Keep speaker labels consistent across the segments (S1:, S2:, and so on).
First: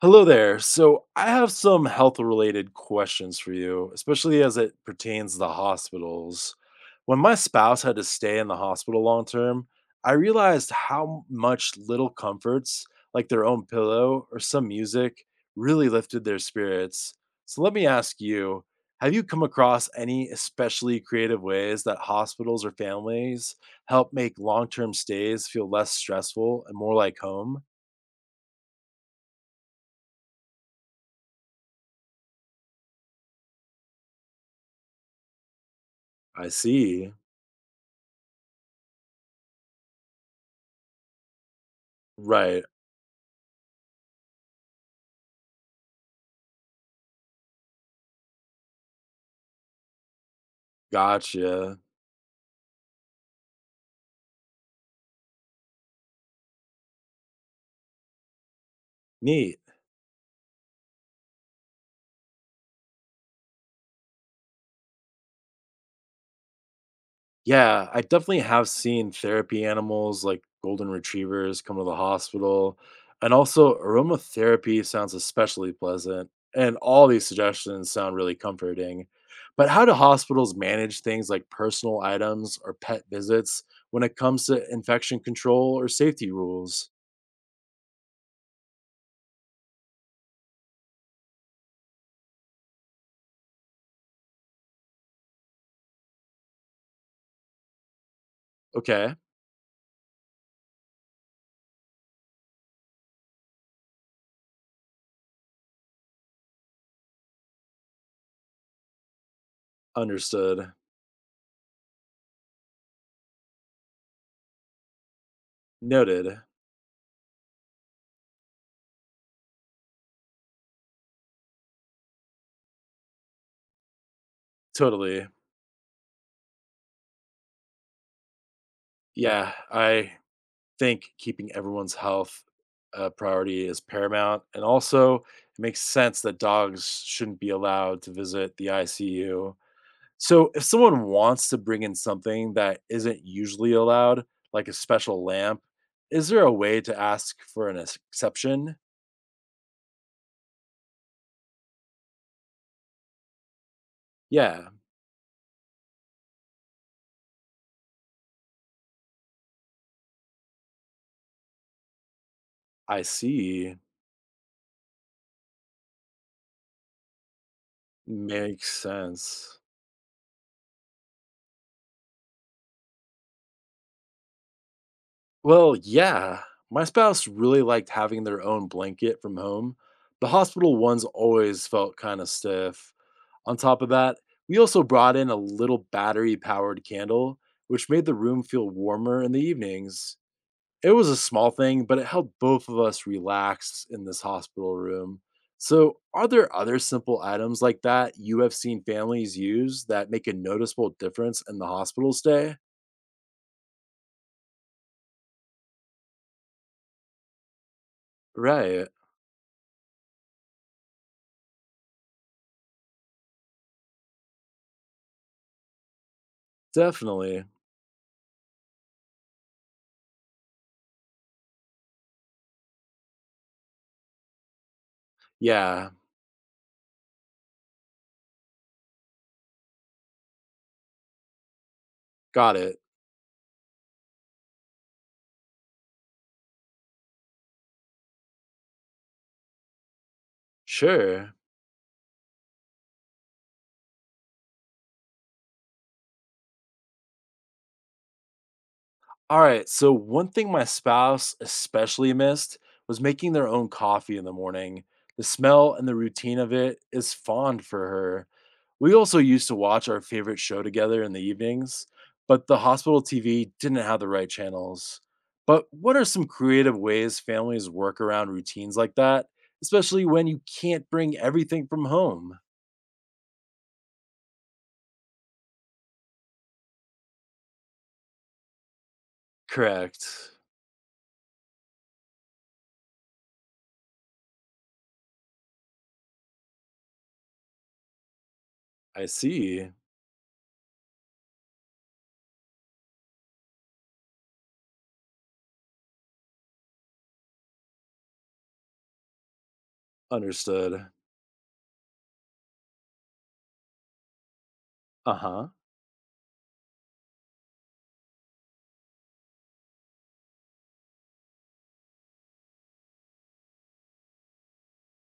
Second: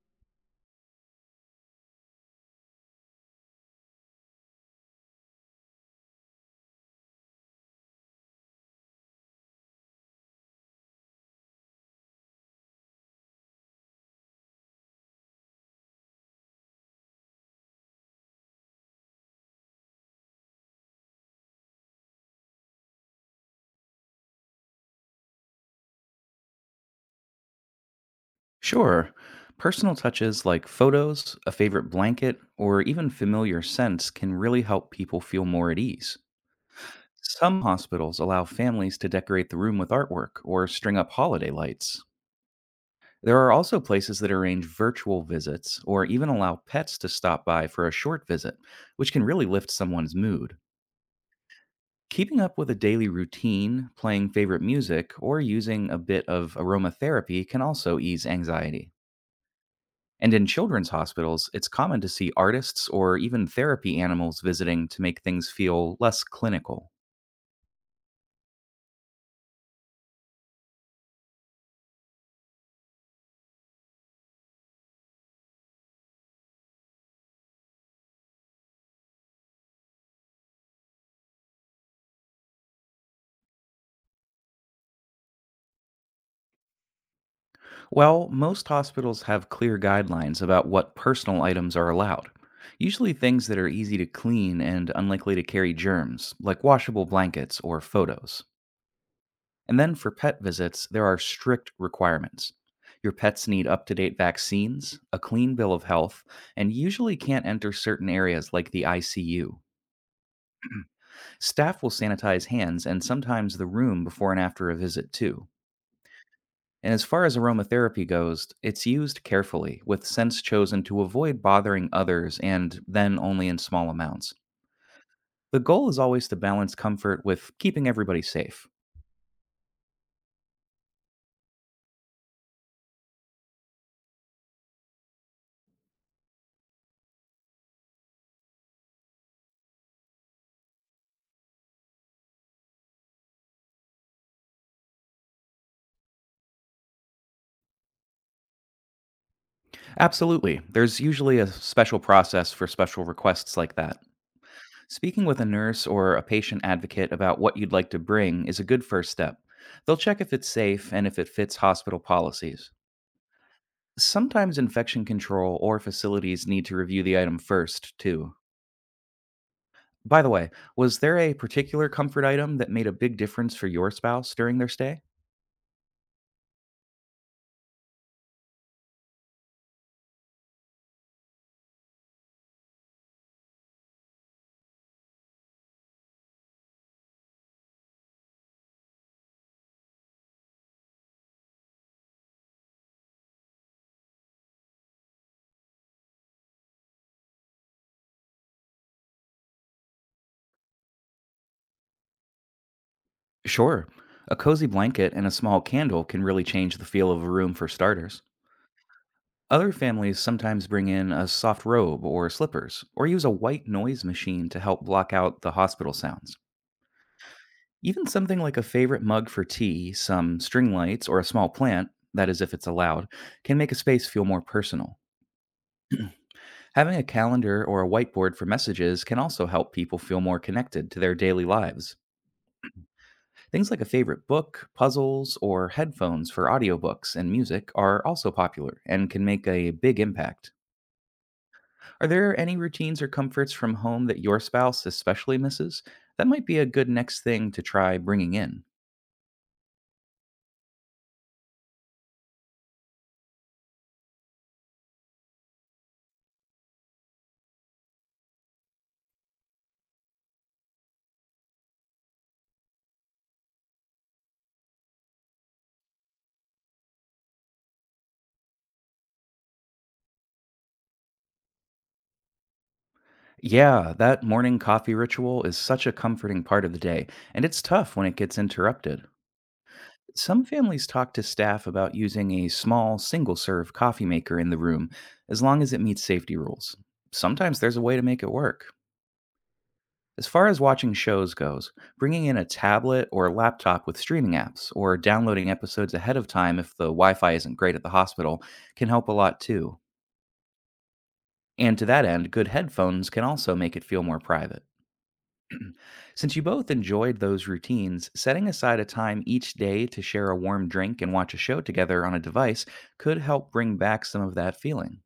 S1: Hello there. So, I have some health related questions for you, especially as it pertains to hospitals. When my spouse had to stay in the hospital long term, I realized how much little comforts, like their own pillow or some music, really lifted their spirits. So, let me ask you, have you come across any especially creative ways that hospitals or families help make long term stays feel less stressful and more like home?
S2: Sure. Personal touches like photos, a favorite blanket, or even familiar scents can really help people feel more at ease.
S1: I see.
S2: Some hospitals allow families to decorate the room with artwork or string up holiday lights.
S1: Right.
S2: There are also places that arrange virtual visits or even allow pets to stop by for a short visit, which can really lift someone's mood.
S1: Gotcha.
S2: Keeping up with a daily routine, playing favorite music, or using a bit of aromatherapy can also ease anxiety.
S1: Neat.
S2: And in children's hospitals, it's common to see artists or even therapy animals visiting to make things feel less clinical.
S1: Yeah, I definitely have seen therapy animals like golden retrievers come to the hospital. And also, aromatherapy sounds especially pleasant. And all these suggestions sound really comforting. But how do hospitals manage things like personal items or pet visits when it comes to infection control or safety rules?
S2: Well, most hospitals have clear guidelines about what personal items are allowed, usually things that are easy to clean and unlikely to carry germs, like washable blankets or photos.
S1: Okay,
S2: And then for pet visits, there are strict requirements. Your pets need up to date vaccines, a clean bill of health, and usually can't enter certain areas like the ICU.
S1: understood.
S2: Staff will sanitize hands and sometimes the room before and after a visit, too.
S1: Noted.
S2: And as far as aromatherapy goes, it's used carefully, with scents chosen to avoid bothering others and then only in small amounts.
S1: Totally.
S2: The goal is always to balance comfort with keeping everybody safe.
S1: Yeah, I think keeping everyone's health a priority is paramount. And also, it makes sense that dogs shouldn't be allowed to visit the ICU. So, if someone wants to bring in something that isn't usually allowed, like a special lamp, is there a way to ask for an exception?
S2: Absolutely. There's usually a special process for special requests like that.
S1: Yeah,
S2: Speaking with a nurse or a patient advocate about what you'd like to bring is a good first step. They'll check if it's safe and if it fits hospital policies.
S1: I see.
S2: Sometimes infection control or facilities need to review the item first, too.
S1: Makes sense.
S2: By the way, was there a particular comfort item that made a big difference for your spouse during their stay?
S1: Well, yeah. My spouse really liked having their own blanket from home. The hospital ones always felt kind of stiff. On top of that, we also brought in a little battery powered candle, which made the room feel warmer in the evenings. It was a small thing, but it helped both of us relax in this hospital room. So, are there other simple items like that you have seen families use that make a noticeable difference in the hospital stay?
S2: Sure. A cozy blanket and a small candle can really change the feel of a room for starters.
S1: Right,
S2: Other families sometimes bring in a soft robe or slippers, or use a white noise machine to help block out the hospital sounds.
S1: definitely.
S2: Even something like a favorite mug for tea, some string lights, or a small plant, that is, if it's allowed, can make a space feel more personal.
S1: Yeah,
S2: Having a calendar or a whiteboard for messages can also help people feel more connected to their daily lives.
S1: got it.
S2: Things like a favorite book, puzzles, or headphones for audiobooks and music are also popular and can make a big impact.
S1: Sure.
S2: Are there any routines or comforts from home that your spouse especially misses? That might be a good next thing to try bringing in.
S1: All right. So one thing my spouse especially missed was making their own coffee in the morning. The smell and the routine of it is fond for her. We also used to watch our favorite show together in the evenings, but the hospital TV didn't have the right channels. But what are some creative ways families work around routines like that, especially when you can't bring everything from home?
S2: Yeah, that morning coffee ritual is such a comforting part of the day, and it's tough when it gets interrupted.
S1: Correct.
S2: Some families talk to staff about using a small single serve coffee maker in the room as long as it meets safety rules. Sometimes there's a way to make it work.
S1: I see.
S2: As far as watching shows goes, bringing in a tablet or laptop with streaming apps or downloading episodes ahead of time if the Wi Fi isn't great at the hospital can help a lot too.
S1: Understood.
S2: And to that end, good headphones can also make it feel more private.
S1: Uh huh.
S2: Since you both enjoyed those routines, setting aside a time each day to share a warm drink and watch a show together on a device could help bring back some of that feeling.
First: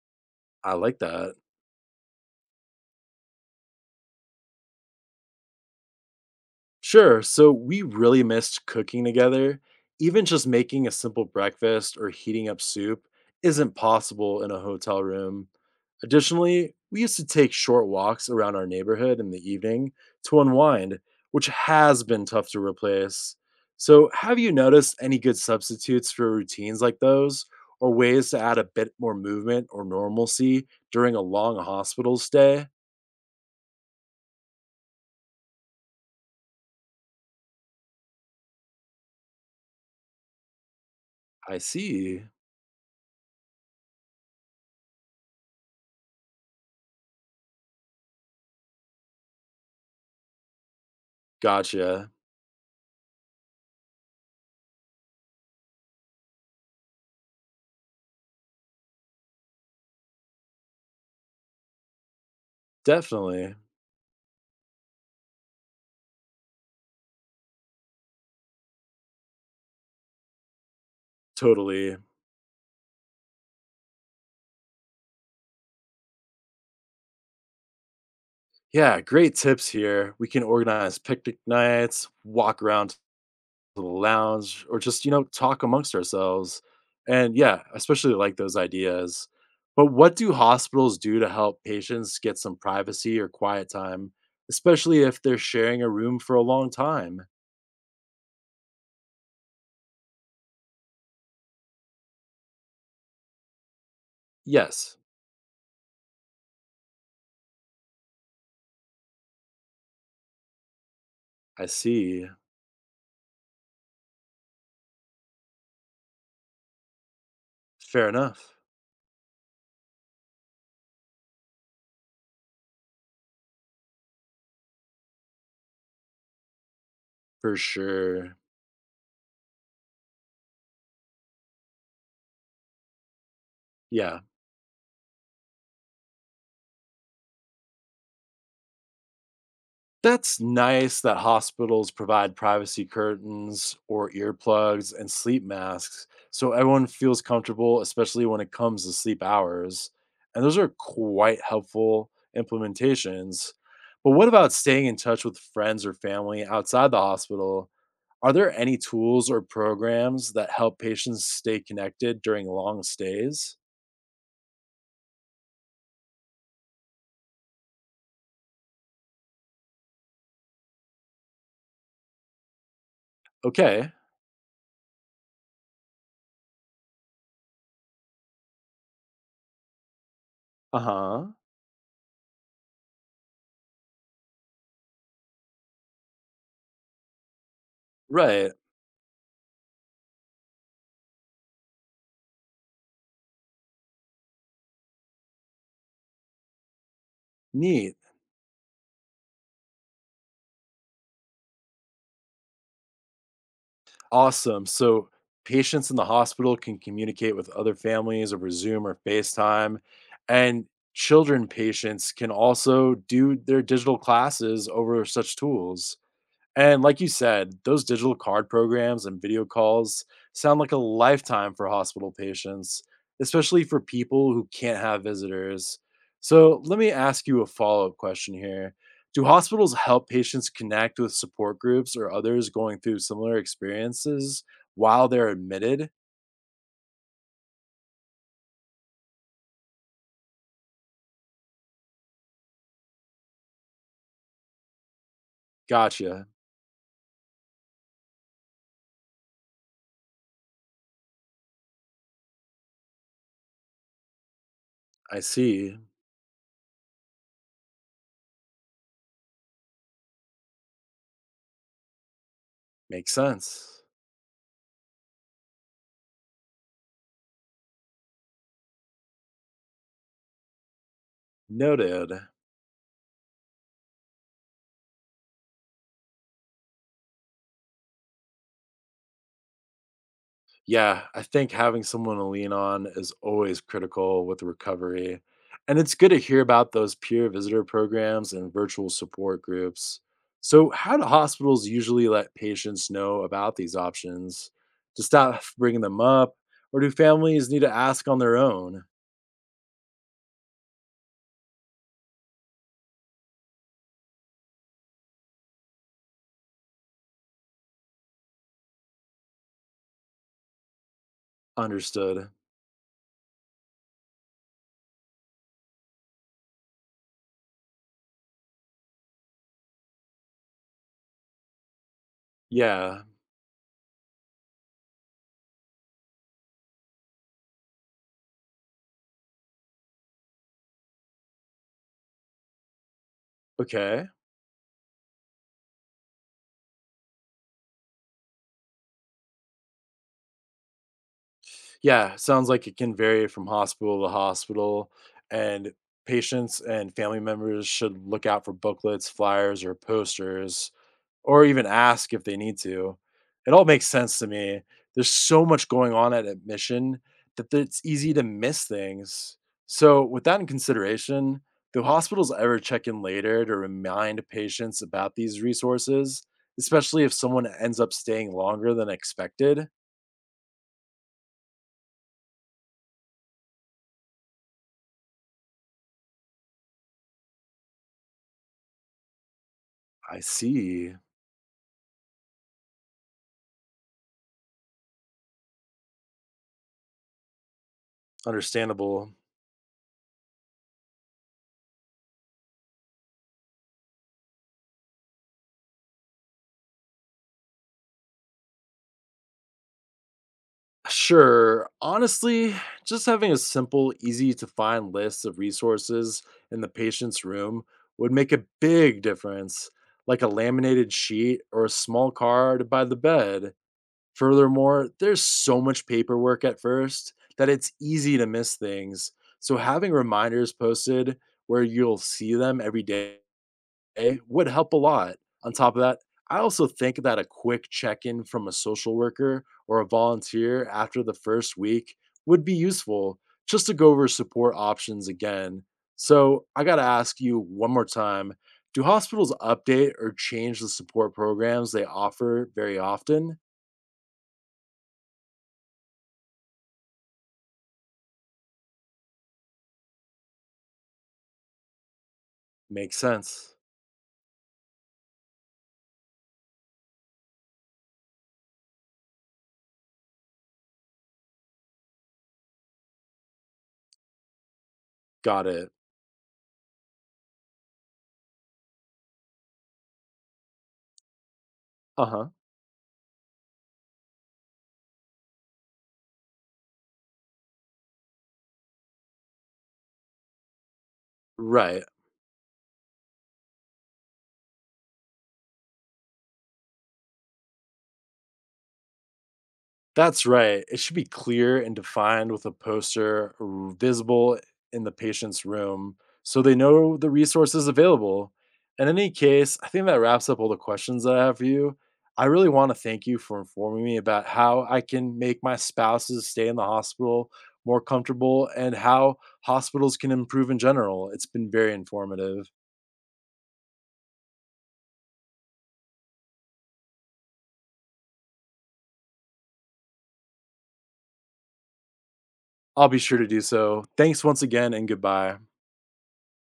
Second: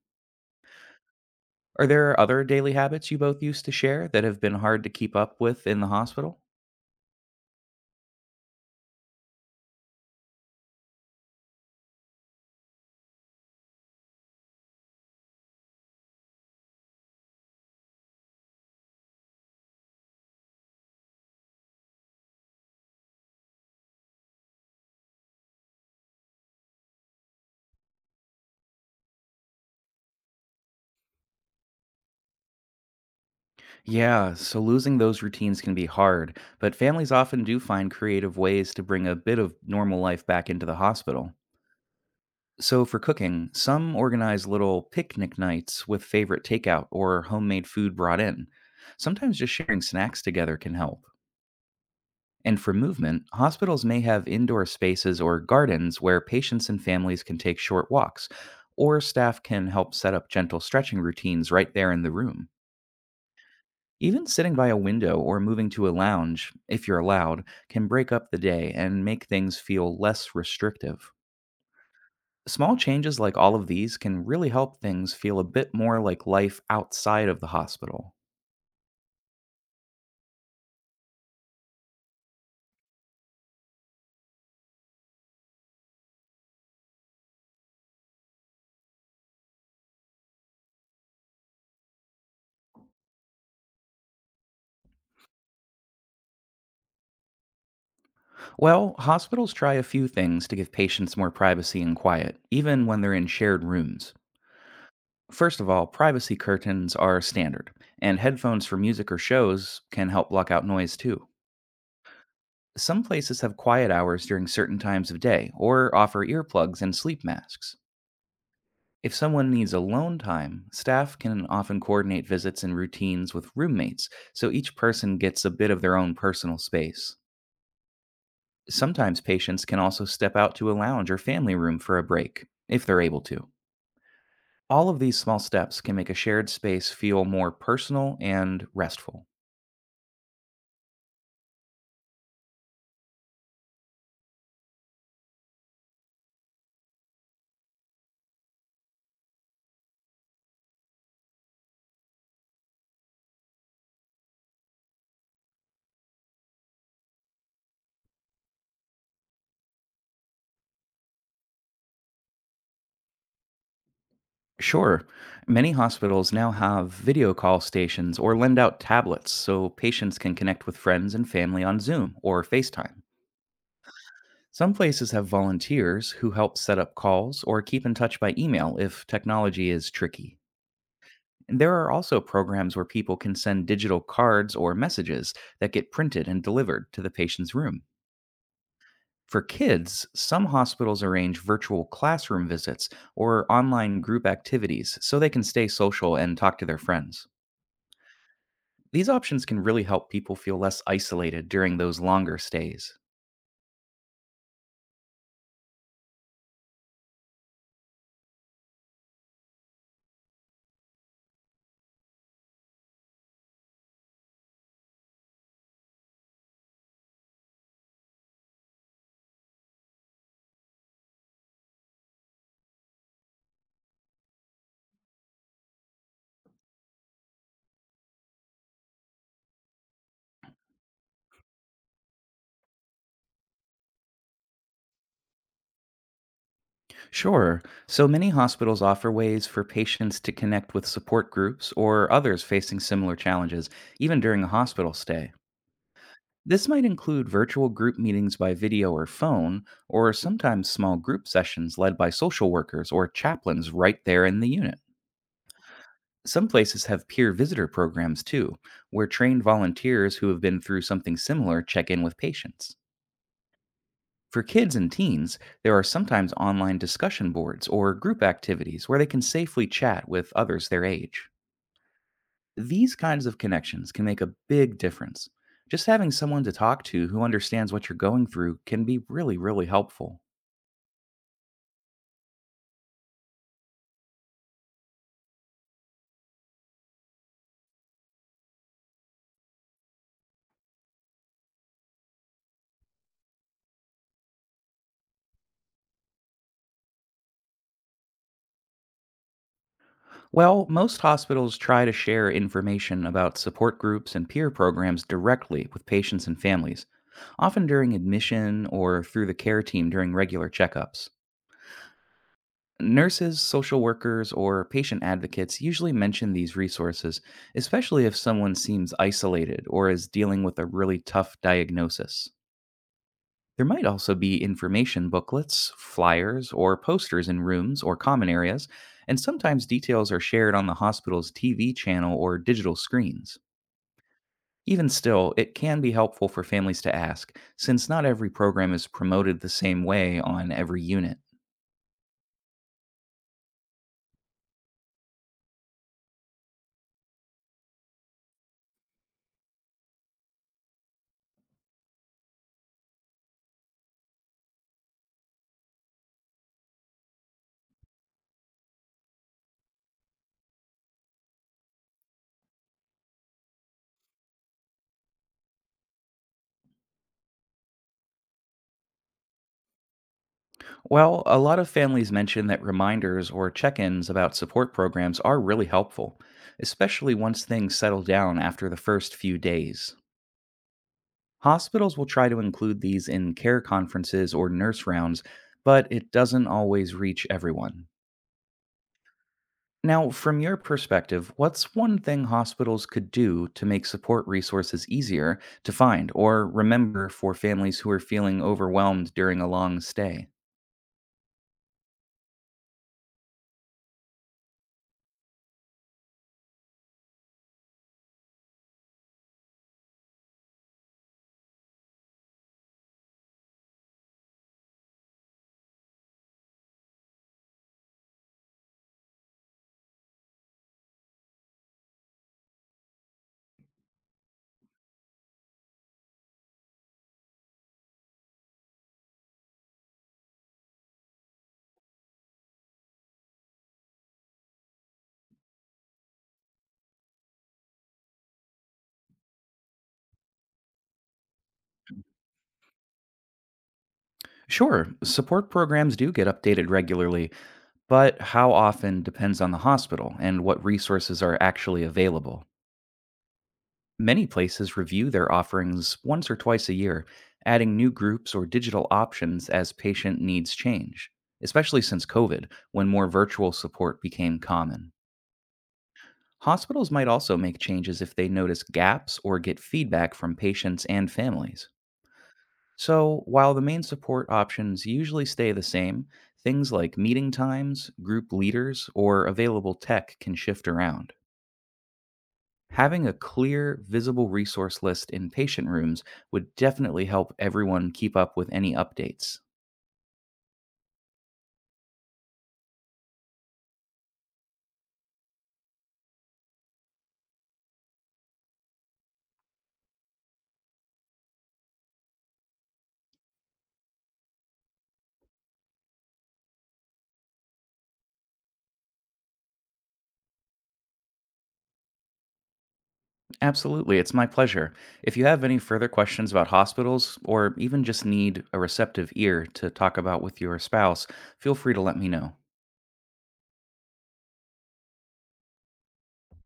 S1: I like that.
S2: Are there other daily habits you both used to share that have been hard to keep up with in the hospital?
S1: Sure. So we really missed cooking together. Even just making a simple breakfast or heating up soup isn't possible in a hotel room. Additionally, we used to take short walks around our neighborhood in the evening to unwind, which has been tough to replace. So, have you noticed any good substitutes for routines like those, or ways to add a bit more movement or normalcy during a long hospital stay?
S2: Yeah, so losing those routines can be hard, but families often do find creative ways to bring a bit of normal life back into the hospital.
S1: I see.
S2: So, for cooking, some organize little picnic nights with favorite takeout or homemade food brought in. Sometimes just sharing snacks together can help.
S1: Gotcha.
S2: And for movement, hospitals may have indoor spaces or gardens where patients and families can take short walks, or staff can help set up gentle stretching routines right there in the room.
S1: Definitely.
S2: Even sitting by a window or moving to a lounge, if you're allowed, can break up the day and make things feel less restrictive.
S1: Totally.
S2: Small changes like all of these can really help things feel a bit more like life outside of the hospital.
S1: Yeah, great tips here. We can organize picnic nights, walk around to the lounge, or just, talk amongst ourselves. And yeah, especially like those ideas. But what do hospitals do to help patients get some privacy or quiet time, especially if they're sharing a room for a long time?
S2: Well, hospitals try a few things to give patients more privacy and quiet, even when they're in shared rooms.
S1: Yes,
S2: First of all, privacy curtains are standard, and headphones for music or shows can help block out noise too.
S1: I see.
S2: Some places have quiet hours during certain times of day, or offer earplugs and sleep masks.
S1: Fair enough.
S2: If someone needs alone time, staff can often coordinate visits and routines with roommates, so each person gets a bit of their own personal space.
S1: For sure.
S2: Sometimes patients can also step out to a lounge or family room for a break, if they're able to.
S1: Yeah.
S2: All of these small steps can make a shared space feel more personal and restful.
S1: That's nice that hospitals provide privacy curtains or earplugs and sleep masks so everyone feels comfortable, especially when it comes to sleep hours. And those are quite helpful implementations. But what about staying in touch with friends or family outside the hospital? Are there any tools or programs that help patients stay connected during long stays?
S2: Sure, many hospitals now have video call stations or lend out tablets so patients can connect with friends and family on Zoom or FaceTime.
S1: Okay.
S2: Some places have volunteers who help set up calls or keep in touch by email if technology is tricky.
S1: Uh huh.
S2: And there are also programs where people can send digital cards or messages that get printed and delivered to the patient's room.
S1: Right.
S2: For kids, some hospitals arrange virtual classroom visits or online group activities so they can stay social and talk to their friends.
S1: Neat.
S2: These options can really help people feel less isolated during those longer stays.
S1: Awesome. So patients in the hospital can communicate with other families over Zoom or FaceTime, and children patients can also do their digital classes over such tools. And like you said, those digital card programs and video calls sound like a lifetime for hospital patients, especially for people who can't have visitors. So let me ask you a follow up question here. Do hospitals help patients connect with support groups or others going through similar experiences while they're admitted?
S2: Sure. So many hospitals offer ways for patients to connect with support groups or others facing similar challenges, even during a hospital stay.
S1: Gotcha.
S2: This might include virtual group meetings by video or phone, or sometimes small group sessions led by social workers or chaplains right there in the unit.
S1: I see.
S2: Some places have peer visitor programs too, where trained volunteers who have been through something similar check in with patients.
S1: Makes sense.
S2: For kids and teens, there are sometimes online discussion boards or group activities where they can safely chat with others their age.
S1: Noted.
S2: These kinds of connections can make a big difference. Just having someone to talk to who understands what you're going through can be really, really helpful.
S1: Yeah, I think having someone to lean on is always critical with recovery. And it's good to hear about those peer visitor programs and virtual support groups. So, how do hospitals usually let patients know about these options to stop bringing them up? Or do families need to ask on their own?
S2: Well, most hospitals try to share information about support groups and peer programs directly with patients and families, often during admission or through the care team during regular checkups.
S1: Understood.
S2: Nurses, social workers, or patient advocates usually mention these resources, especially if someone seems isolated or is dealing with a really tough diagnosis.
S1: Yeah.
S2: There might also be information booklets, flyers, or posters in rooms or common areas, and sometimes details are shared on the hospital's TV channel or digital screens.
S1: Okay.
S2: Even still, it can be helpful for families to ask, since not every program is promoted the same way on every unit.
S1: Yeah, sounds like it can vary from hospital to hospital, and patients and family members should look out for booklets, flyers, or posters, or even ask if they need to. It all makes sense to me. There's so much going on at admission that it's easy to miss things. So, with that in consideration, do hospitals ever check in later to remind patients about these resources, especially if someone ends up staying longer than expected?
S2: Well, a lot of families mention that reminders or check ins about support programs are really helpful, especially once things settle down after the first few days.
S1: I see.
S2: Hospitals will try to include these in care conferences or nurse rounds, but it doesn't always reach everyone.
S1: Understandable.
S2: Now, from your perspective, what's one thing hospitals could do to make support resources easier to find or remember for families who are feeling overwhelmed during a long stay?
S1: Sure. Honestly, just having a simple, easy to find list of resources in the patient's room would make a big difference, like a laminated sheet or a small card by the bed. Furthermore, there's so much paperwork at first that it's easy to miss things. So having reminders posted where you'll see them every day it would help a lot. On top of that, I also think that a quick check in from a social worker or a volunteer after the first week would be useful just to go over support options again. So, I got to ask you one more time, do hospitals update or change the support programs they offer very often?
S2: Sure, support programs do get updated regularly, but how often depends on the hospital and what resources are actually available.
S1: Makes sense.
S2: Many places review their offerings once or twice a year, adding new groups or digital options as patient needs change, especially since COVID, when more virtual support became common.
S1: Got it.
S2: Hospitals might also make changes if they notice gaps or get feedback from patients and families.
S1: Uh huh.
S2: So, while the main support options usually stay the same, things like meeting times, group leaders, or available tech can shift around.
S1: Right.
S2: Having a clear, visible resource list in patient rooms would definitely help everyone keep up with any updates.
S1: That's right. It should be clear and defined with a poster visible in the patient's room so they know the resources available. In any case, I think that wraps up all the questions that I have for you. I really want to thank you for informing me about how I can make my spouse's stay in the hospital more comfortable and how hospitals can improve in general. It's been very informative.
S2: Absolutely, it's my pleasure. If you have any further questions about hospitals, or even just need a receptive ear to talk about with your spouse, feel free to let me know.
S1: I'll be sure to do so. Thanks once again and goodbye.